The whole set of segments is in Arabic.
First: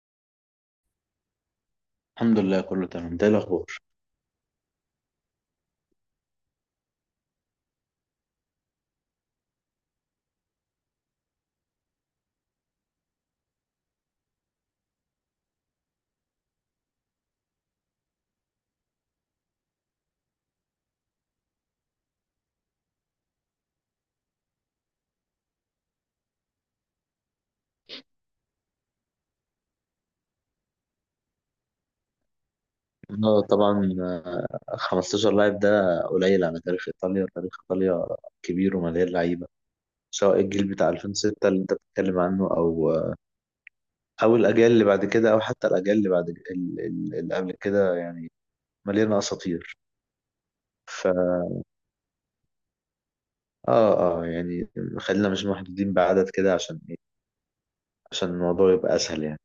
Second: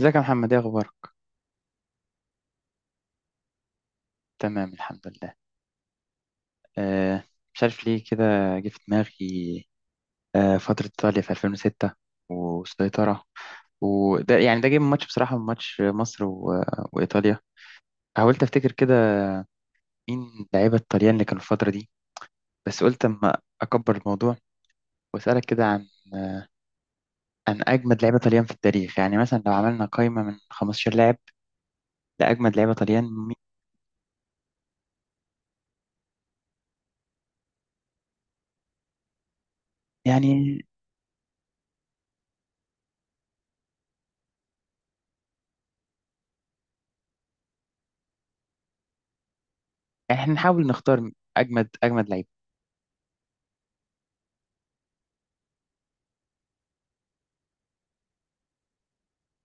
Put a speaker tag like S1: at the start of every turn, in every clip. S1: ازيك يا محمد؟ ايه اخبارك؟
S2: الحمد لله، كله تمام. ده الاخبار.
S1: تمام، الحمد لله. آه، مش عارف ليه كده، جه في دماغي آه فترة ايطاليا في 2006 والسيطرة. وده يعني ده جه من ماتش، بصراحة، من ماتش مصر وايطاليا. حاولت افتكر كده مين لعيبة الطليان اللي كانوا في الفترة دي، بس قلت اما اكبر الموضوع واسألك كده عن اجمد لعيبة طليان في التاريخ. يعني مثلا لو عملنا قائمة من 15 لاعب لاجمد لعيبة طليان،
S2: اه، طبعا. 15 لاعب ده قليل على تاريخ ايطاليا. تاريخ ايطاليا كبير ومليان لعيبه، سواء
S1: يعني
S2: الجيل بتاع 2006 اللي انت بتتكلم عنه، او او الاجيال اللي بعد كده، او حتى الاجيال اللي بعد اللي قبل كده، يعني مليانه اساطير.
S1: احنا نحاول
S2: ف
S1: نختار اجمد لعيبة.
S2: اه اه يعني خلينا مش محدودين بعدد كده، عشان ايه؟ عشان الموضوع يبقى اسهل، يعني.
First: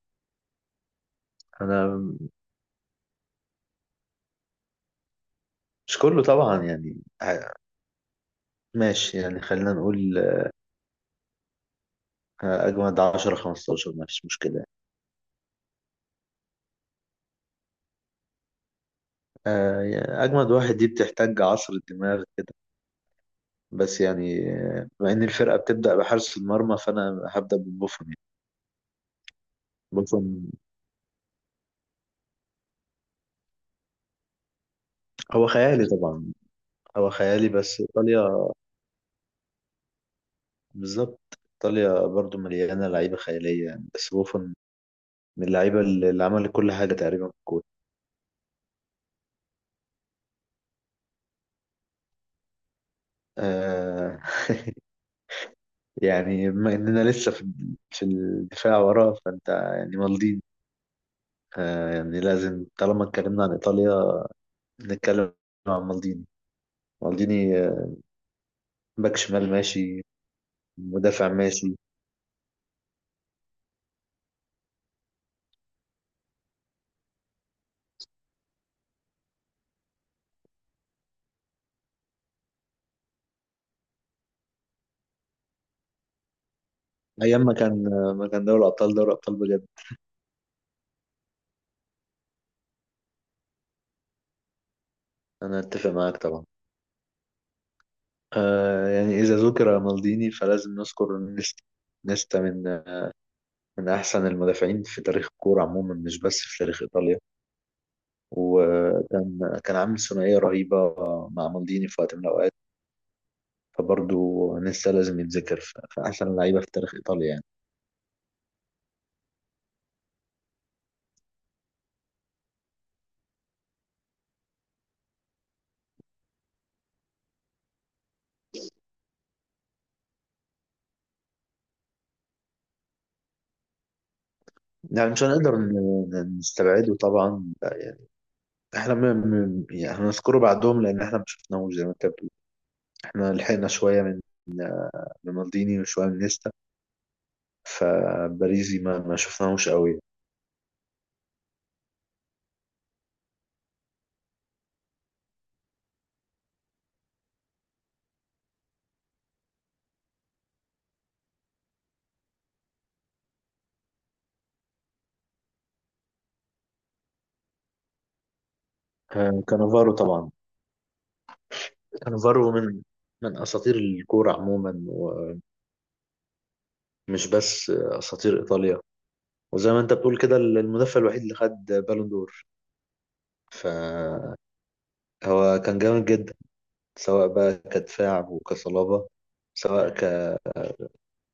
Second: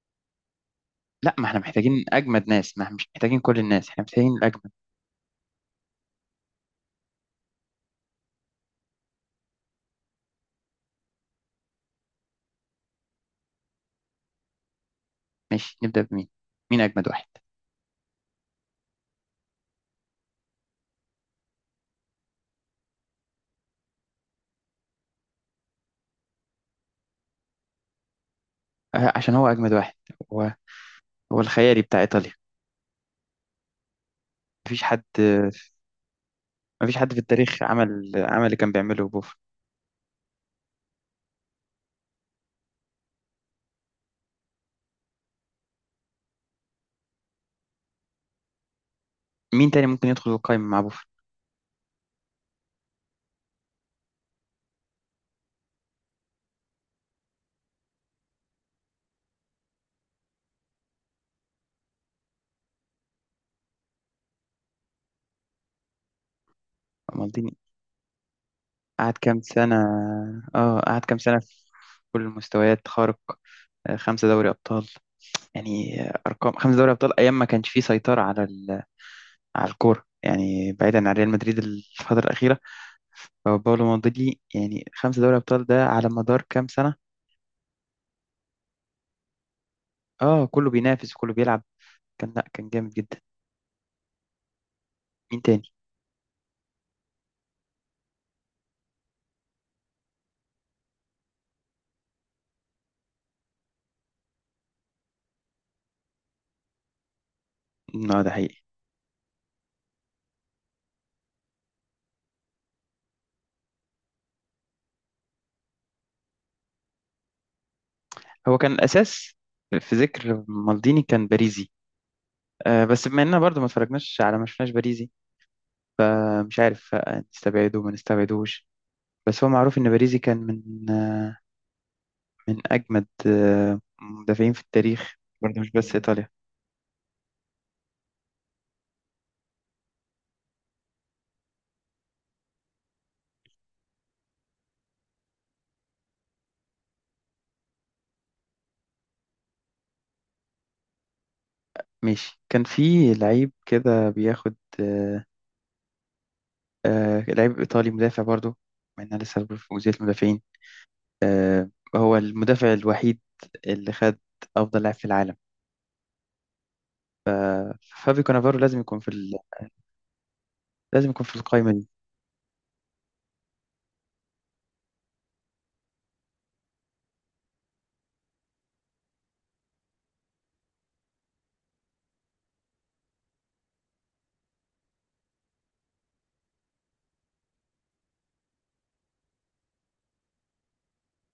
S1: لا، ما احنا محتاجين
S2: انا
S1: اجمد ناس، ما احنا مش محتاجين كل الناس، احنا محتاجين الاجمد.
S2: مش كله طبعا، يعني. ع- ماشي، يعني خلينا نقول اجمد 10 15، ماشي، مشكله.
S1: ماشي، نبدا بمين؟ مين اجمد واحد؟
S2: أجمد واحد دي بتحتاج عصر الدماغ كده، بس يعني بما إن الفرقة بتبدأ بحارس المرمى، فأنا هبدأ ببوفون، يعني.
S1: عشان هو اجمد واحد.
S2: بوفون.
S1: هو هو الخيالي بتاع ايطاليا. مفيش حد،
S2: هو خيالي طبعا.
S1: مفيش
S2: هو
S1: حد في
S2: خيالي،
S1: التاريخ
S2: بس
S1: عمل
S2: إيطاليا،
S1: عمل اللي كان بيعمله بوفون.
S2: بالظبط، إيطاليا برضو مليانة لعيبة خيالية، يعني. بس بوفون من اللعيبة اللي عمل كل حاجة تقريبا في الكورة.
S1: مين تاني ممكن يدخل القائمه مع بوفون؟
S2: آه يعني بما إننا لسه في الدفاع وراه، فأنت يعني مالديني. يعني لازم، طالما اتكلمنا عن إيطاليا، نتكلم عن مالديني.
S1: مالديني،
S2: مالديني
S1: قعد
S2: باك
S1: كام
S2: شمال،
S1: سنه؟
S2: ماشي.
S1: اه قعد كام
S2: مدافع،
S1: سنه في
S2: ماشي.
S1: كل المستويات، خارق. خمسة دوري أبطال. يعني أرقام، خمسة دوري أبطال أيام ما كانش فيه سيطرة على على الكورة يعني، بعيدا عن ريال مدريد الفترة الأخيرة. هو باولو مالديني يعني، خمسة دوري أبطال ده على مدار كام سنة؟
S2: ايام ما كان دوري الابطال دوري ابطال بجد.
S1: اه كله بينافس وكله بيلعب، كان لا كان جامد جدا. مين
S2: انا
S1: تاني؟
S2: اتفق معاك طبعا. يعني اذا ذكر مالديني، فلازم نذكر نيستا. نيستا من احسن المدافعين في تاريخ الكوره عموما، مش بس في تاريخ ايطاليا.
S1: اه ده حقيقي.
S2: وكان عامل ثنائيه رهيبه مع مالديني في وقت من الاوقات، فبرضه نيستا لازم يتذكر في احسن اللعيبه في تاريخ ايطاليا، يعني
S1: هو كان الأساس في ذكر مالديني، كان باريزي. آه بس بما إننا برضه ما اتفرجناش على ما شفناش باريزي. آه، مش عارف نستبعده ما نستبعدوش، بس هو معروف إن باريزي كان من أجمد آه مدافعين في
S2: يعني
S1: التاريخ،
S2: مش هنقدر
S1: برضه مش بس إيطاليا.
S2: نستبعده طبعا. احنا يعني هنذكره بعدهم، لان احنا ما شفناهوش زي ما انت بتقول. احنا لحقنا شويه من مالديني وشويه من نيستا، فباريزي ما شفناهوش قوي.
S1: ماشي، كان في لعيب كده بياخد، آه، آه لعيب إيطالي مدافع برضو، مع إنها لسه في جزئية المدافعين، آه، هو المدافع الوحيد اللي خد أفضل لاعب في العالم، فابي كانافارو، لازم يكون في
S2: كانافارو طبعا.
S1: لازم يكون في القائمة دي.
S2: كانافارو من اساطير الكوره عموما، ومش بس اساطير ايطاليا. وزي ما انت بتقول كده، المدافع الوحيد اللي خد بالون دور، فهو كان جامد جدا، سواء بقى كدفاع وكصلابه، سواء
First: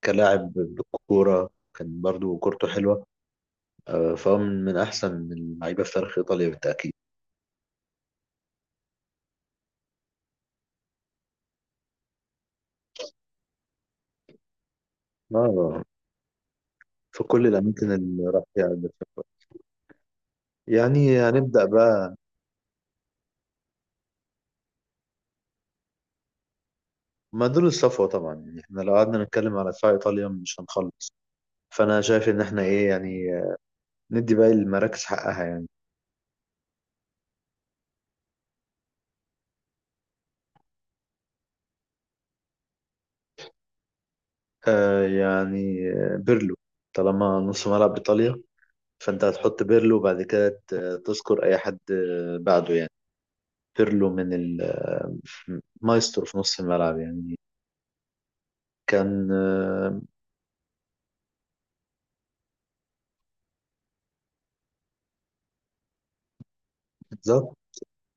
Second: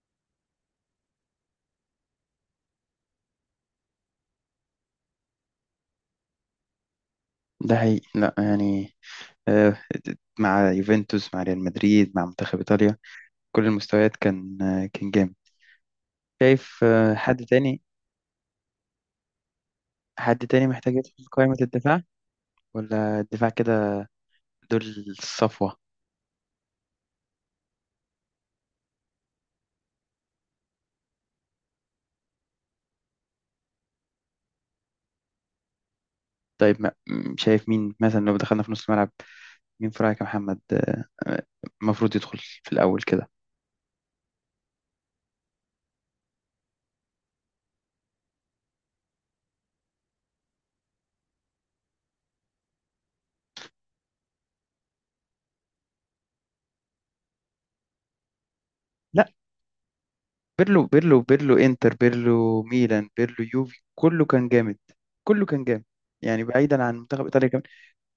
S2: كلاعب بالكوره، كان برضو كورته حلوه. فهو من أحسن اللعيبة في تاريخ إيطاليا بالتأكيد.
S1: ده حقيقي، لا يعني، آه، مع يوفنتوس مع ريال مدريد مع منتخب إيطاليا، كل المستويات كان آه كان جامد.
S2: آه
S1: شايف آه
S2: في
S1: حد
S2: كل
S1: تاني؟
S2: الأماكن اللي راح فيها بالفعل.
S1: حد تاني محتاج يدخل
S2: يعني
S1: في قائمة
S2: هنبدأ
S1: الدفاع؟
S2: بقى.
S1: ولا الدفاع كده دول الصفوة؟
S2: ما دول الصفوة طبعا، يعني احنا لو قعدنا نتكلم على دفاع إيطاليا مش هنخلص. فأنا شايف إن احنا إيه؟ يعني ندي باقي المراكز حقها، يعني.
S1: طيب، شايف مين مثلا لو دخلنا في نص الملعب؟ مين في رأيك يا محمد المفروض يدخل في الأول كده؟
S2: بيرلو. طالما نص ملعب إيطاليا، فأنت هتحط بيرلو بعد كده، تذكر أي حد بعده، يعني. بيرلو من المايسترو في نص الملعب، يعني. كان
S1: لا، بيرلو، بيرلو انتر، بيرلو ميلان، بيرلو يوفي، كله كان جامد، كله كان جامد. يعني بعيدا عن منتخب إيطاليا
S2: بالظبط.
S1: كمان،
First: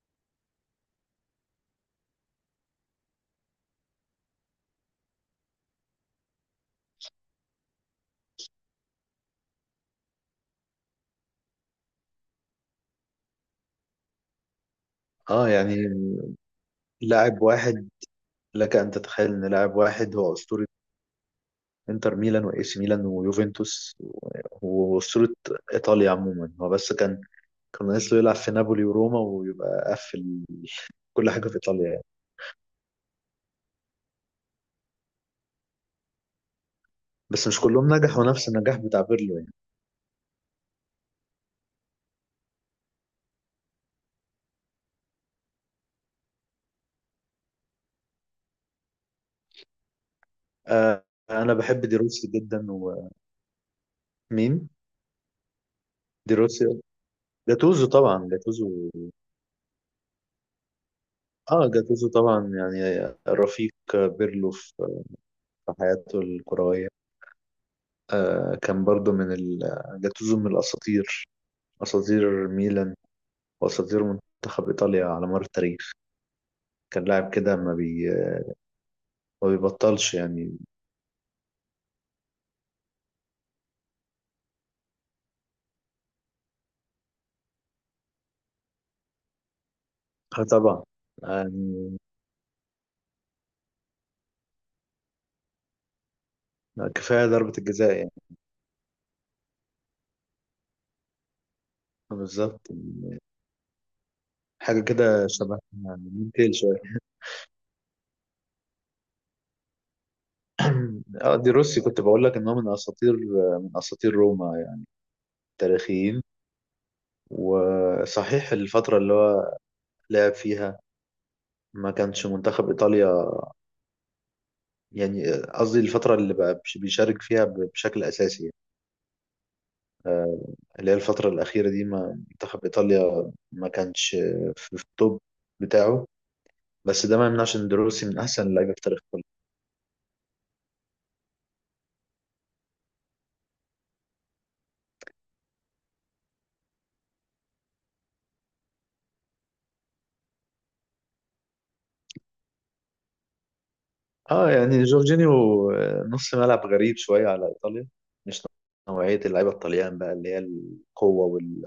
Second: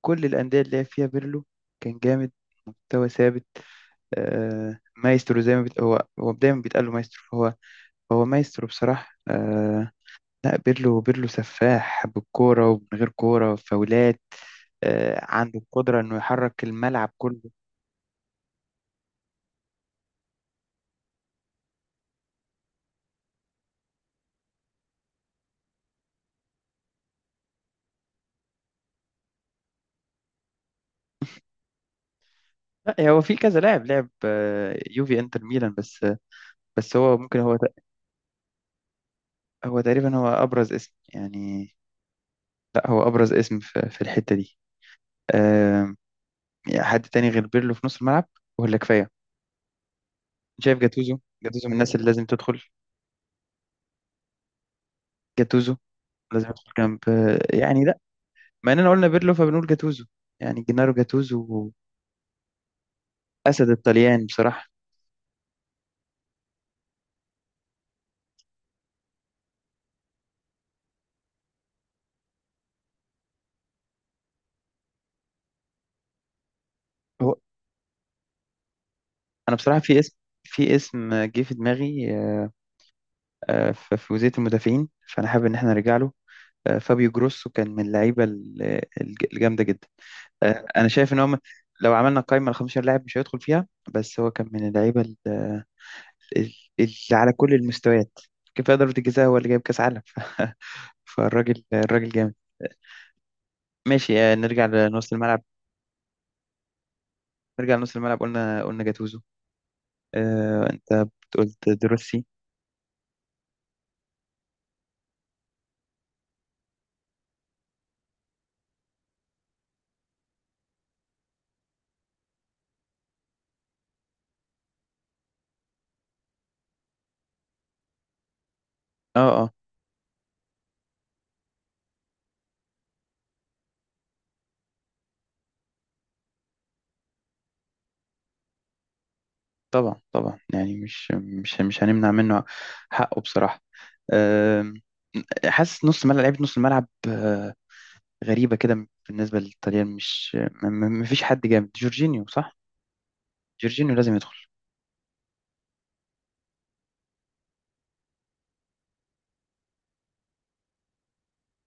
S1: كل الأندية اللي لعب فيها بيرلو كان جامد، مستوى ثابت. آه مايسترو زي ما بت... هو دايما بيتقال له مايسترو، فهو هو مايسترو بصراحة، آه. لا بيرلو، بيرلو سفاح بالكورة ومن غير كورة فاولات، آه،
S2: اه
S1: عنده
S2: يعني،
S1: القدرة إنه يحرك الملعب
S2: لاعب
S1: كله.
S2: واحد، لك ان تتخيل ان لاعب واحد هو اسطوره انتر ميلان واي سي ميلان ويوفنتوس واسطوره ايطاليا عموما. هو بس كان ناقص له يلعب في نابولي وروما ويبقى قفل كل حاجه في ايطاليا، يعني.
S1: لا هو في كذا لاعب لعب يوفي انتر ميلان، بس بس هو ممكن
S2: بس مش كلهم نجحوا نفس النجاح بتاع بيرلو، يعني.
S1: هو تقريبا هو ابرز اسم يعني. لا هو ابرز اسم في الحتة دي. آم، يعني حد تاني غير بيرلو في نص الملعب، ولا كفاية؟ شايف
S2: آه
S1: جاتوزو؟
S2: انا
S1: جاتوزو من
S2: بحب
S1: الناس
S2: دي
S1: اللي لازم
S2: روسي جدا.
S1: تدخل.
S2: ومين؟
S1: جاتوزو
S2: دي
S1: لازم
S2: روسي.
S1: يدخل جنب يعني
S2: جاتوزو
S1: لا،
S2: طبعا. جاتوزو،
S1: ما اننا قلنا بيرلو فبنقول جاتوزو، يعني جنارو
S2: اه
S1: جاتوزو،
S2: جاتوزو طبعا، يعني
S1: اسد
S2: رفيق
S1: الطليان
S2: بيرلو
S1: بصراحة.
S2: في في حياته الكرويه. كان برضو جاتوزو من الأساطير، أساطير ميلان، وأساطير منتخب إيطاليا على مر التاريخ. كان لاعب
S1: هو
S2: كده ما
S1: انا بصراحة في اسم،
S2: بيبطلش، يعني.
S1: في اسم جه في دماغي في وزية المدافعين، فانا حابب ان احنا نرجع له. فابيو جروسو كان من اللعيبه الجامده جدا.
S2: اه طبعا.
S1: انا شايف ان
S2: آه،
S1: لو عملنا قائمه ل 15 لاعب مش هيدخل فيها، بس هو كان من اللعيبه
S2: يعني
S1: اللي
S2: كفاية
S1: على
S2: ضربة
S1: كل
S2: الجزاء، يعني.
S1: المستويات. كفايه ضربه الجزاء، هو اللي جايب كاس عالم فالراجل، الراجل جامد.
S2: بالظبط.
S1: ماشي نرجع
S2: حاجة
S1: لنص
S2: كده
S1: الملعب،
S2: شبه، ممكن شوية.
S1: نرجع لنص الملعب. قلنا جاتوزو انت
S2: اه دي
S1: قلت
S2: روسي كنت
S1: دروسي.
S2: بقول لك إن هو من أساطير، من أساطير روما، يعني تاريخيين. وصحيح الفترة اللي هو لعب فيها ما كانش منتخب إيطاليا، يعني قصدي الفترة اللي بقى بيشارك فيها بشكل أساسي، يعني.
S1: اه اه،
S2: آه، اللي هي الفترة الأخيرة دي، ما منتخب إيطاليا ما كانش في التوب بتاعه، بس ده ما يمنعش إن دروسي من أحسن اللعيبة في تاريخ إيطاليا.
S1: طبعا طبعا، يعني مش هنمنع منه حقه بصراحه. آم، حاسس نص ملعب لعيبه نص الملعب غريبة كده بالنسبة للطليان، مش ما فيش حد جامد. جورجينيو صح، جورجينيو لازم يدخل،
S2: اه يعني جورجينيو. نص ملعب غريب شوية على إيطاليا، مش نوعية اللعيبة الطليان بقى، اللي هي القوة وال,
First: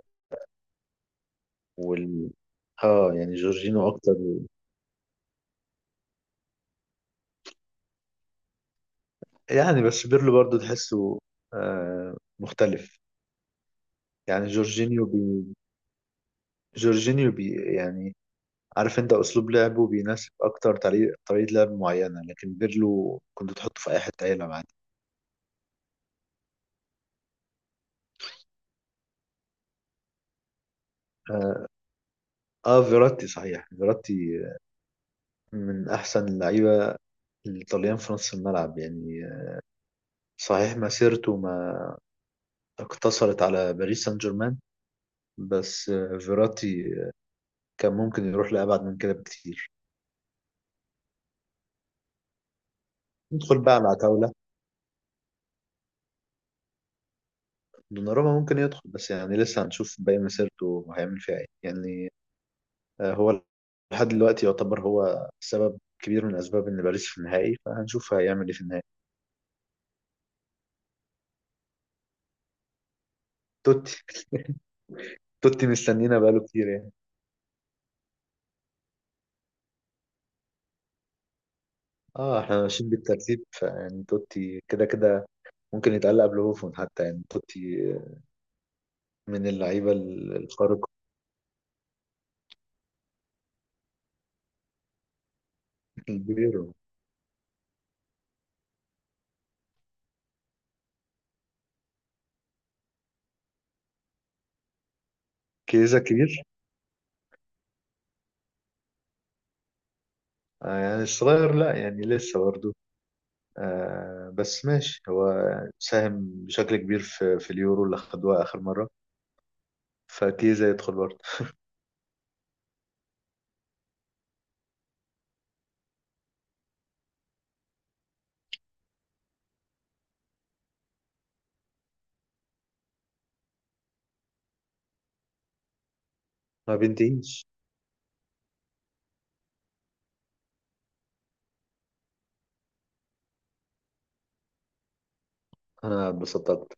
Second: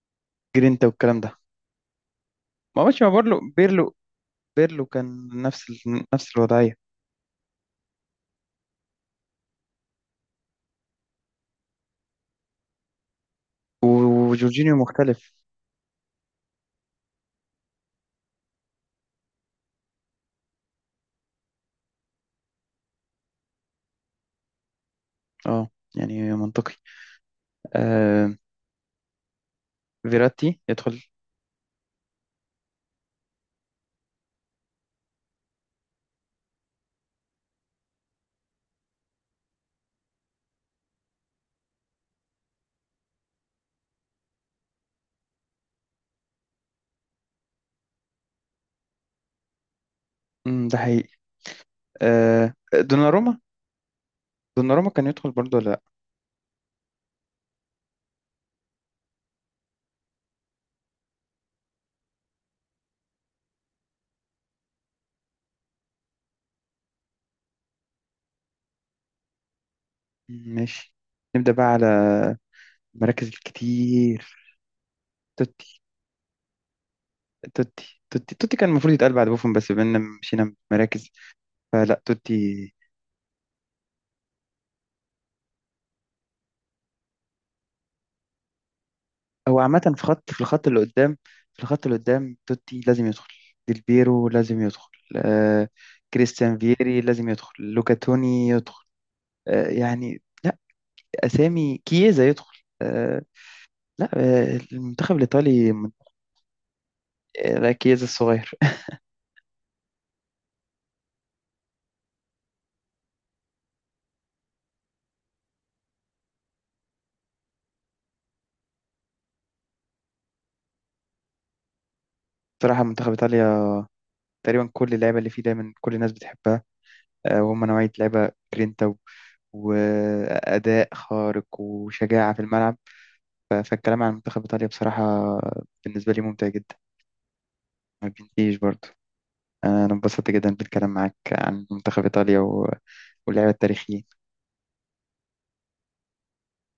S1: جرينتا والكلام ده.
S2: وال...
S1: ما عملش مع
S2: اه يعني
S1: بيرلو.
S2: جورجينيو
S1: بيرلو،
S2: أكتر.
S1: بيرلو كان نفس نفس الوضعية،
S2: يعني بس بيرلو برضو تحسه مختلف. يعني
S1: وجورجينيو مختلف.
S2: جورجينيو بي، يعني عارف انت اسلوب لعبه بيناسب اكتر طريقه لعب معينه، لكن بيرلو كنت تحطه في اي حته يلعب عادي.
S1: اه يعني منطقي. آه، فيراتي يدخل.
S2: اه فيراتي. صحيح، فيراتي من احسن اللعيبه الايطاليان في نص الملعب، يعني. صحيح مسيرته ما اقتصرت على باريس سان جيرمان، بس فيراتي كان ممكن يروح لأبعد من كده بكتير.
S1: ده حقيقي. آه دوناروما،
S2: ندخل بقى على عتاولة.
S1: دوناروما كان يدخل برضه ولا لا؟
S2: دوناروما ممكن يدخل، بس يعني لسه هنشوف باقي مسيرته هيعمل فيها ايه، يعني. هو لحد دلوقتي يعتبر هو سبب كبير من اسباب ان باريس في النهائي، فهنشوف هيعمل ايه في النهائي.
S1: ماشي. نبدأ بقى على المراكز
S2: توتي
S1: الكتير،
S2: توتي
S1: توتي.
S2: مستنينا بقاله كتير، يعني.
S1: توتي كان المفروض يتقال بعد بوفون، بس بما إننا مشينا مراكز، فلا
S2: اه احنا
S1: توتي.
S2: ماشيين بالترتيب، فيعني توتي كده كده ممكن يتعلق قبل هوفون حتى، يعني توتي من
S1: هو
S2: اللعيبه
S1: عامة في خط، في الخط اللي
S2: الخارق
S1: قدام، في الخط اللي قدام توتي لازم يدخل، ديلبيرو لازم يدخل، آه، كريستيان
S2: الكبير.
S1: فييري لازم يدخل، لوكا توني يدخل، آه يعني لا، أسامي كييزا يدخل آه، لا آه المنتخب الإيطالي
S2: كيزا كبير.
S1: لا كييزا الصغير
S2: يعني الصغير، لا يعني لسه برضه. بس ماشي، هو ساهم بشكل كبير في اليورو اللي خدوها اخر مره، فكيزا يدخل برضه.
S1: بصراحة منتخب إيطاليا تقريبا كل اللعيبة اللي فيه دايما كل الناس بتحبها، آه، وهم نوعية لعيبة جرينتا وأداء خارق وشجاعة في الملعب. فالكلام عن منتخب إيطاليا بصراحة بالنسبة لي ممتع
S2: ما
S1: جدا،
S2: بنتهيش.
S1: ما بينتهيش برضه. انا انبسطت جدا بالكلام معاك عن منتخب ايطاليا واللعب التاريخي.
S2: انا اتبسطت.